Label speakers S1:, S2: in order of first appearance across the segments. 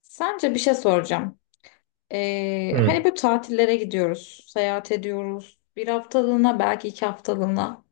S1: Sence bir şey soracağım.
S2: Hı.
S1: Hani bu tatillere gidiyoruz, seyahat ediyoruz. Bir haftalığına, belki iki haftalığına.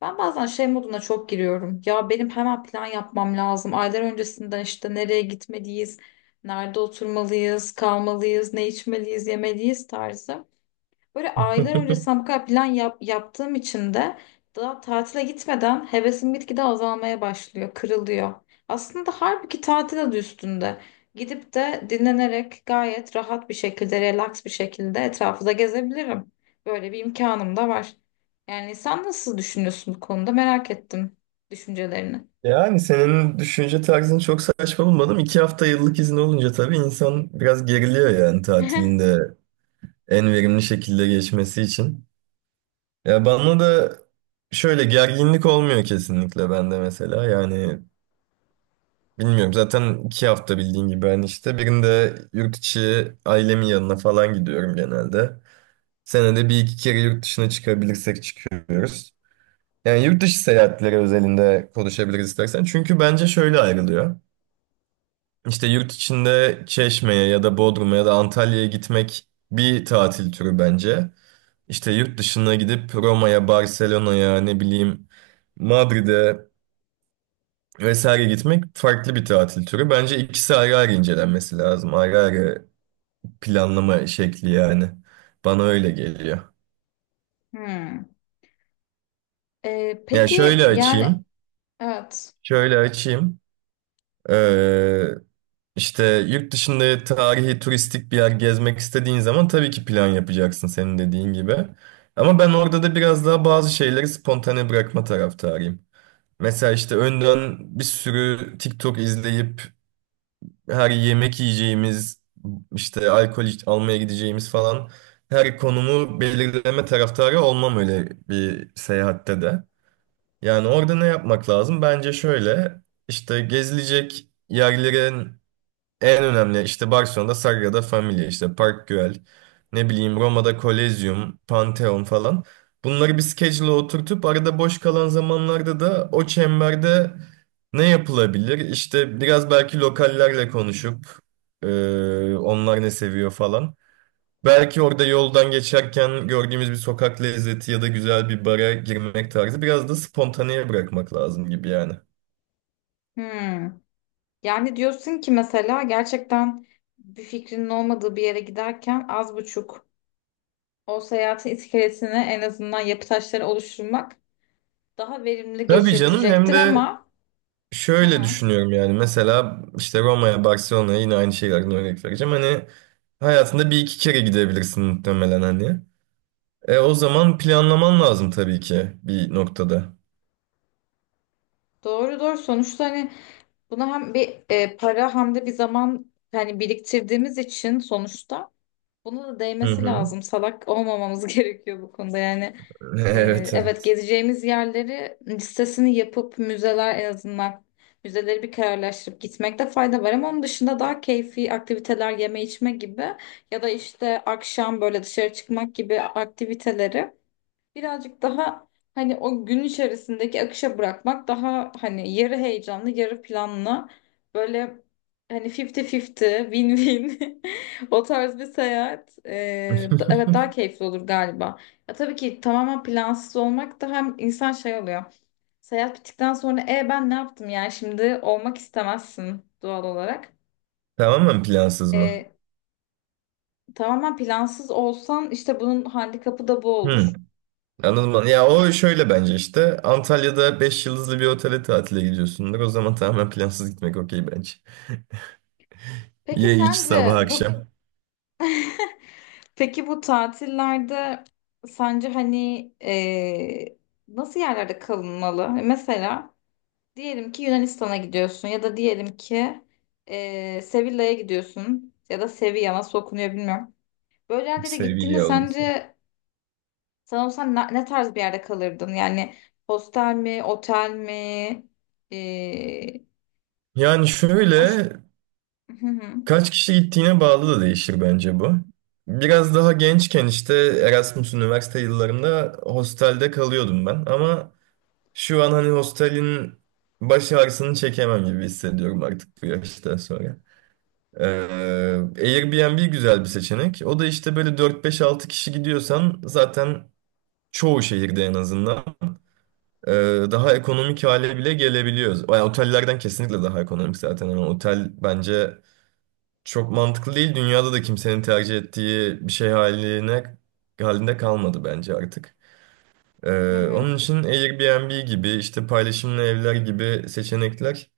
S1: Ben bazen şey moduna çok giriyorum. Ya benim hemen plan yapmam lazım. Aylar öncesinden işte nereye gitmeliyiz, nerede oturmalıyız, kalmalıyız, ne içmeliyiz, yemeliyiz tarzı. Böyle aylar öncesinden bu kadar plan yap- yaptığım için de daha tatile gitmeden hevesim gitgide azalmaya başlıyor, kırılıyor. Aslında halbuki tatil adı üstünde. Gidip de dinlenerek gayet rahat bir şekilde, relax bir şekilde etrafı da gezebilirim. Böyle bir imkanım da var. Yani sen nasıl düşünüyorsun bu konuda? Merak ettim düşüncelerini.
S2: Yani senin düşünce tarzını çok saçma bulmadım. İki hafta yıllık izin olunca tabii insan biraz geriliyor yani tatilinde en verimli şekilde geçmesi için. Ya bana da şöyle gerginlik olmuyor kesinlikle bende mesela. Yani bilmiyorum zaten iki hafta bildiğin gibi ben işte birinde yurt içi ailemin yanına falan gidiyorum genelde. Senede bir iki kere yurt dışına çıkabilirsek çıkıyoruz. Yani yurt dışı seyahatleri özelinde konuşabiliriz istersen. Çünkü bence şöyle ayrılıyor. İşte yurt içinde Çeşme'ye ya da Bodrum'a ya da Antalya'ya gitmek bir tatil türü bence. İşte yurt dışına gidip Roma'ya, Barcelona'ya, ne bileyim Madrid'e vesaire gitmek farklı bir tatil türü. Bence ikisi ayrı ayrı incelenmesi lazım. Ayrı ayrı planlama şekli yani. Bana öyle geliyor.
S1: Hmm.
S2: Ya
S1: Peki
S2: şöyle
S1: yani
S2: açayım.
S1: evet.
S2: Şöyle açayım. Ee, İşte yurt dışında tarihi turistik bir yer gezmek istediğin zaman tabii ki plan yapacaksın senin dediğin gibi. Ama ben orada da biraz daha bazı şeyleri spontane bırakma taraftarıyım. Mesela işte önden bir sürü TikTok izleyip her yemek yiyeceğimiz, işte almaya gideceğimiz falan her konumu belirleme taraftarı olmam öyle bir seyahatte de. Yani orada ne yapmak lazım? Bence şöyle işte gezilecek yerlerin en önemli işte Barcelona'da Sagrada Familia işte Park Güell ne bileyim Roma'da Kolezyum, Pantheon falan. Bunları bir schedule'a oturtup arada boş kalan zamanlarda da o çemberde ne yapılabilir? İşte biraz belki lokallerle konuşup e, onlar ne seviyor falan. Belki orada yoldan geçerken gördüğümüz bir sokak lezzeti ya da güzel bir bara girmek tarzı biraz da spontaneye bırakmak lazım gibi yani.
S1: Hmm. Yani diyorsun ki mesela gerçekten bir fikrinin olmadığı bir yere giderken az buçuk o seyahatin iskelesini, en azından yapı taşları oluşturmak daha verimli
S2: Tabii canım hem
S1: geçirtecektir
S2: de
S1: ama hı
S2: şöyle
S1: hı,
S2: düşünüyorum yani mesela işte Roma'ya, Barcelona'ya yine aynı şeylerden örnek vereceğim. Hani hayatında bir iki kere gidebilirsin muhtemelen hani. O zaman planlaman lazım tabii ki bir noktada.
S1: doğru doğru. Sonuçta hani buna hem bir para hem de bir zaman hani biriktirdiğimiz için sonuçta buna da
S2: Hı
S1: değmesi
S2: hı.
S1: lazım. Salak olmamamız gerekiyor bu konuda. Yani
S2: Evet
S1: Evet,
S2: evet.
S1: gezeceğimiz yerleri listesini yapıp müzeler, en azından müzeleri bir kararlaştırıp gitmekte fayda var, ama onun dışında daha keyfi aktiviteler, yeme içme gibi ya da işte akşam böyle dışarı çıkmak gibi aktiviteleri birazcık daha hani o gün içerisindeki akışa bırakmak daha hani yarı heyecanlı yarı planlı, böyle hani 50-50 win-win, o tarz bir evet, daha keyifli olur galiba. Ya tabii ki tamamen plansız olmak da hem insan şey oluyor. Seyahat bittikten sonra ben ne yaptım yani şimdi olmak istemezsin doğal olarak.
S2: Tamamen plansız mı?
S1: E, Tamamen plansız olsan işte bunun handikapı da bu
S2: Hı.
S1: olur.
S2: Anladım ben. Ya o şöyle bence işte Antalya'da 5 yıldızlı bir otele tatile gidiyorsundur. O zaman tamamen plansız gitmek okey bence.
S1: Peki
S2: Ye iç sabah
S1: sence bu
S2: akşam.
S1: Peki bu tatillerde sence hani eee, nasıl yerlerde kalınmalı? Mesela diyelim ki Yunanistan'a gidiyorsun ya da diyelim ki Sevilla'ya gidiyorsun, ya da Sevilla nasıl okunuyor bilmiyorum. Böyle yerlere gittiğinde
S2: Seviye olması.
S1: sence sen olsan ne tarz bir yerde kalırdın? Yani hostel mi, otel mi? Eee,
S2: Yani
S1: o
S2: şöyle
S1: ş- Hı hı,
S2: kaç kişi gittiğine bağlı da değişir bence bu. Biraz daha gençken işte Erasmus üniversite yıllarımda hostelde kalıyordum ben. Ama şu an hani hostelin baş ağrısını çekemem gibi hissediyorum artık bu yaştan sonra. Ee, Airbnb güzel bir seçenek. O da işte böyle dört beş altı kişi gidiyorsan zaten çoğu şehirde en azından ee, daha ekonomik hale bile gelebiliyoruz. Yani otellerden kesinlikle daha ekonomik zaten. Yani otel bence çok mantıklı değil. Dünyada da kimsenin tercih ettiği bir şey halinde kalmadı bence artık.
S1: hı
S2: Onun
S1: hı.
S2: için Airbnb gibi işte paylaşımlı evler gibi seçenekler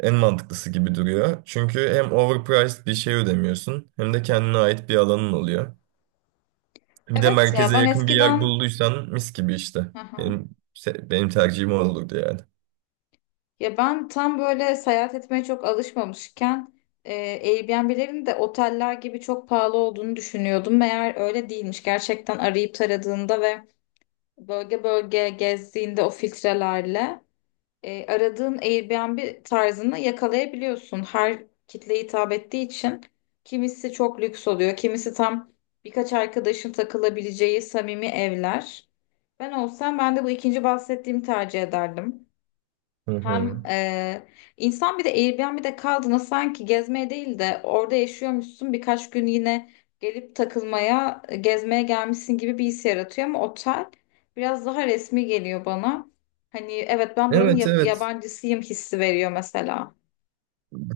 S2: en mantıklısı gibi duruyor. Çünkü hem overpriced bir şey ödemiyorsun hem de kendine ait bir alanın oluyor. Bir de
S1: Evet, ya
S2: merkeze
S1: ben
S2: yakın bir yer
S1: eskiden
S2: bulduysan mis gibi işte.
S1: hı hı.
S2: Benim benim tercihim o olurdu yani.
S1: Ya ben tam böyle seyahat etmeye çok alışmamışken e, Airbnb'lerin de oteller gibi çok pahalı olduğunu düşünüyordum. Meğer öyle değilmiş. Gerçekten arayıp taradığında ve bölge bölge gezdiğinde o filtrelerle aradığın Airbnb tarzını yakalayabiliyorsun. Her kitleye hitap ettiği için kimisi çok lüks oluyor, kimisi tam birkaç arkadaşın takılabileceği samimi evler. Ben olsam ben de bu ikinci bahsettiğimi tercih ederdim.
S2: Hı
S1: Hem
S2: hı.
S1: insan bir de Airbnb'de kaldığında sanki gezmeye değil de orada yaşıyormuşsun birkaç gün, yine gelip takılmaya, gezmeye gelmişsin gibi bir his yaratıyor, ama otel biraz daha resmi geliyor bana. Hani evet, ben buranın
S2: Evet evet.
S1: yabancısıyım hissi veriyor mesela.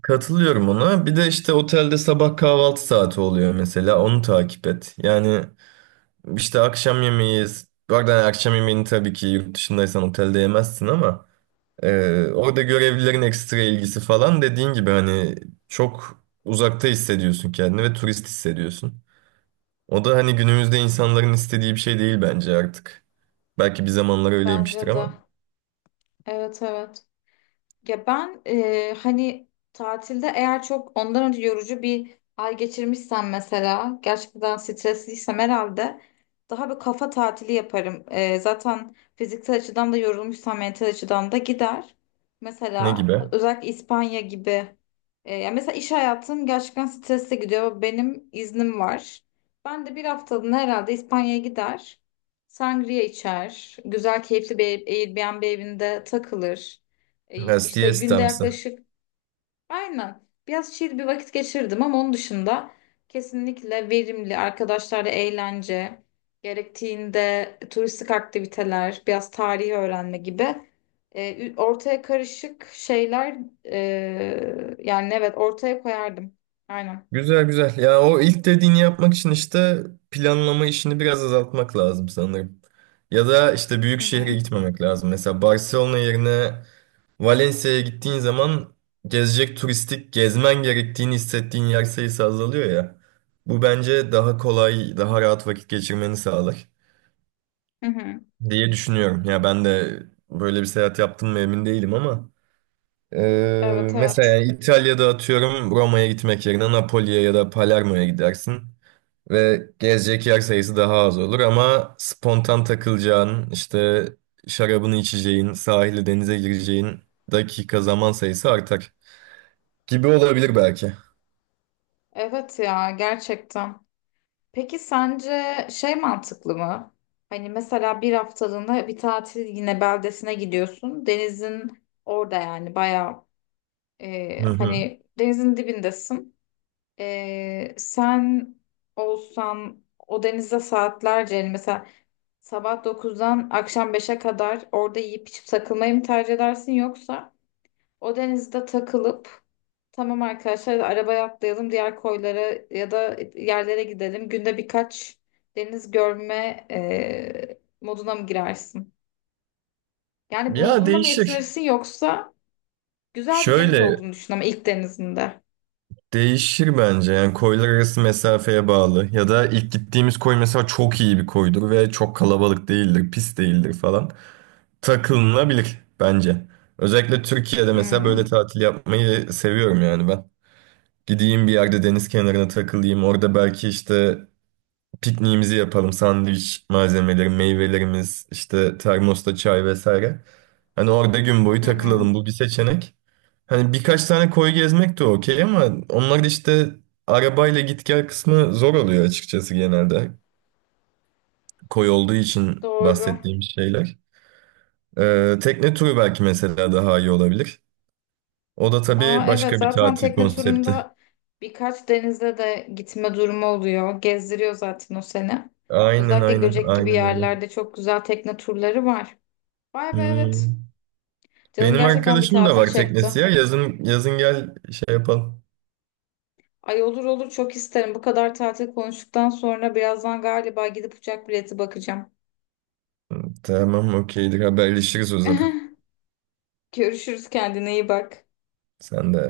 S2: Katılıyorum ona. Bir de işte otelde sabah kahvaltı saati oluyor mesela. Onu takip et. Yani işte akşam yemeği, bu arada akşam yemeğini tabii ki yurt dışındaysan otelde yemezsin ama orada görevlilerin ekstra ilgisi falan dediğin gibi hani çok uzakta hissediyorsun kendini ve turist hissediyorsun. O da hani günümüzde insanların istediği bir şey değil bence artık. Belki bir zamanlar
S1: Bence
S2: öyleymiştir
S1: de.
S2: ama
S1: Evet, evet. Ya ben hani tatilde eğer çok ondan önce yorucu bir ay geçirmişsem, mesela gerçekten stresliysem, herhalde daha bir kafa tatili yaparım. Zaten fiziksel açıdan da yorulmuşsam mental açıdan da gider.
S2: ne
S1: Mesela
S2: gibi?
S1: özellikle İspanya gibi. Ya mesela iş hayatım gerçekten stresli gidiyor. Benim iznim var. Ben de bir haftalığına herhalde İspanya'ya gider. Sangria içer. Güzel keyifli bir Airbnb evinde takılır.
S2: Ha,
S1: İşte günde
S2: siestamsı.
S1: yaklaşık aynen biraz chill bir vakit geçirdim, ama onun dışında kesinlikle verimli arkadaşlarla eğlence, gerektiğinde turistik aktiviteler, biraz tarihi öğrenme gibi ortaya karışık şeyler, yani evet, ortaya koyardım. Aynen.
S2: Güzel güzel. Ya o ilk dediğini yapmak için işte planlama işini biraz azaltmak lazım sanırım. Ya da işte büyük
S1: Hı hı.
S2: şehre gitmemek lazım. Mesela Barcelona yerine Valencia'ya gittiğin zaman gezecek turistik gezmen gerektiğini hissettiğin yer sayısı azalıyor ya. Bu bence daha kolay, daha rahat vakit geçirmeni sağlar
S1: Hı hı.
S2: diye düşünüyorum. Ya ben de böyle bir seyahat yaptım mı emin değilim ama
S1: Evet
S2: mesela
S1: evet.
S2: yani İtalya'da atıyorum Roma'ya gitmek yerine Napoli'ye ya da Palermo'ya gidersin. Ve gezecek yer sayısı daha az olur ama spontan takılacağın, işte şarabını içeceğin, sahile denize gireceğin dakika zaman sayısı artar gibi olabilir belki.
S1: Evet ya, gerçekten. Peki sence şey mantıklı mı? Hani mesela bir haftalığına bir tatil yine beldesine gidiyorsun. Denizin orada, yani bayağı
S2: Hı hı.
S1: hani denizin dibindesin. Sen olsan o denizde saatlerce, yani mesela sabah dokuzdan akşam beşe kadar orada yiyip içip takılmayı mı tercih edersin, yoksa o denizde takılıp "Tamam arkadaşlar, arabaya atlayalım, diğer koylara ya da yerlere gidelim. Günde birkaç deniz görme moduna mı girersin?" Yani
S2: Ya
S1: bulduğunla mı
S2: değişir.
S1: yetinirsin yoksa güzel bir deniz
S2: Şöyle
S1: olduğunu düşün ama ilk denizinde.
S2: değişir bence yani koylar arası mesafeye bağlı ya da ilk gittiğimiz koy mesela çok iyi bir koydur ve çok kalabalık değildir, pis değildir falan. Takılınabilir bence. Özellikle Türkiye'de mesela böyle
S1: Hmm.
S2: tatil yapmayı seviyorum yani ben. Gideyim bir yerde deniz kenarına takılayım. Orada belki işte pikniğimizi yapalım. Sandviç malzemeleri, meyvelerimiz, işte termosta çay vesaire. Hani orada gün boyu
S1: Hı hı.
S2: takılalım. Bu bir seçenek. Hani birkaç tane koy gezmek de okey ama onlar da işte arabayla git gel kısmı zor oluyor açıkçası genelde. Koy olduğu için
S1: Doğru.
S2: bahsettiğim şeyler. Tekne turu belki mesela daha iyi olabilir. O da tabii
S1: Aa, evet,
S2: başka bir
S1: zaten
S2: tatil
S1: tekne
S2: konsepti.
S1: turunda birkaç denizde de gitme durumu oluyor. Gezdiriyor zaten o seni.
S2: Aynen
S1: Özellikle
S2: aynen
S1: Göcek gibi
S2: aynen öyle.
S1: yerlerde çok güzel tekne turları var. Vay be, evet.
S2: Hmm.
S1: Canım
S2: Benim
S1: gerçekten bir
S2: arkadaşımın da
S1: tatil
S2: var
S1: çekti.
S2: teknesi ya. Yazın yazın gel şey yapalım.
S1: Ay, olur olur, çok isterim. Bu kadar tatil konuştuktan sonra birazdan galiba gidip uçak bileti bakacağım.
S2: Tamam okeydir haberleşiriz o zaman.
S1: Görüşürüz, kendine iyi bak.
S2: Sen de.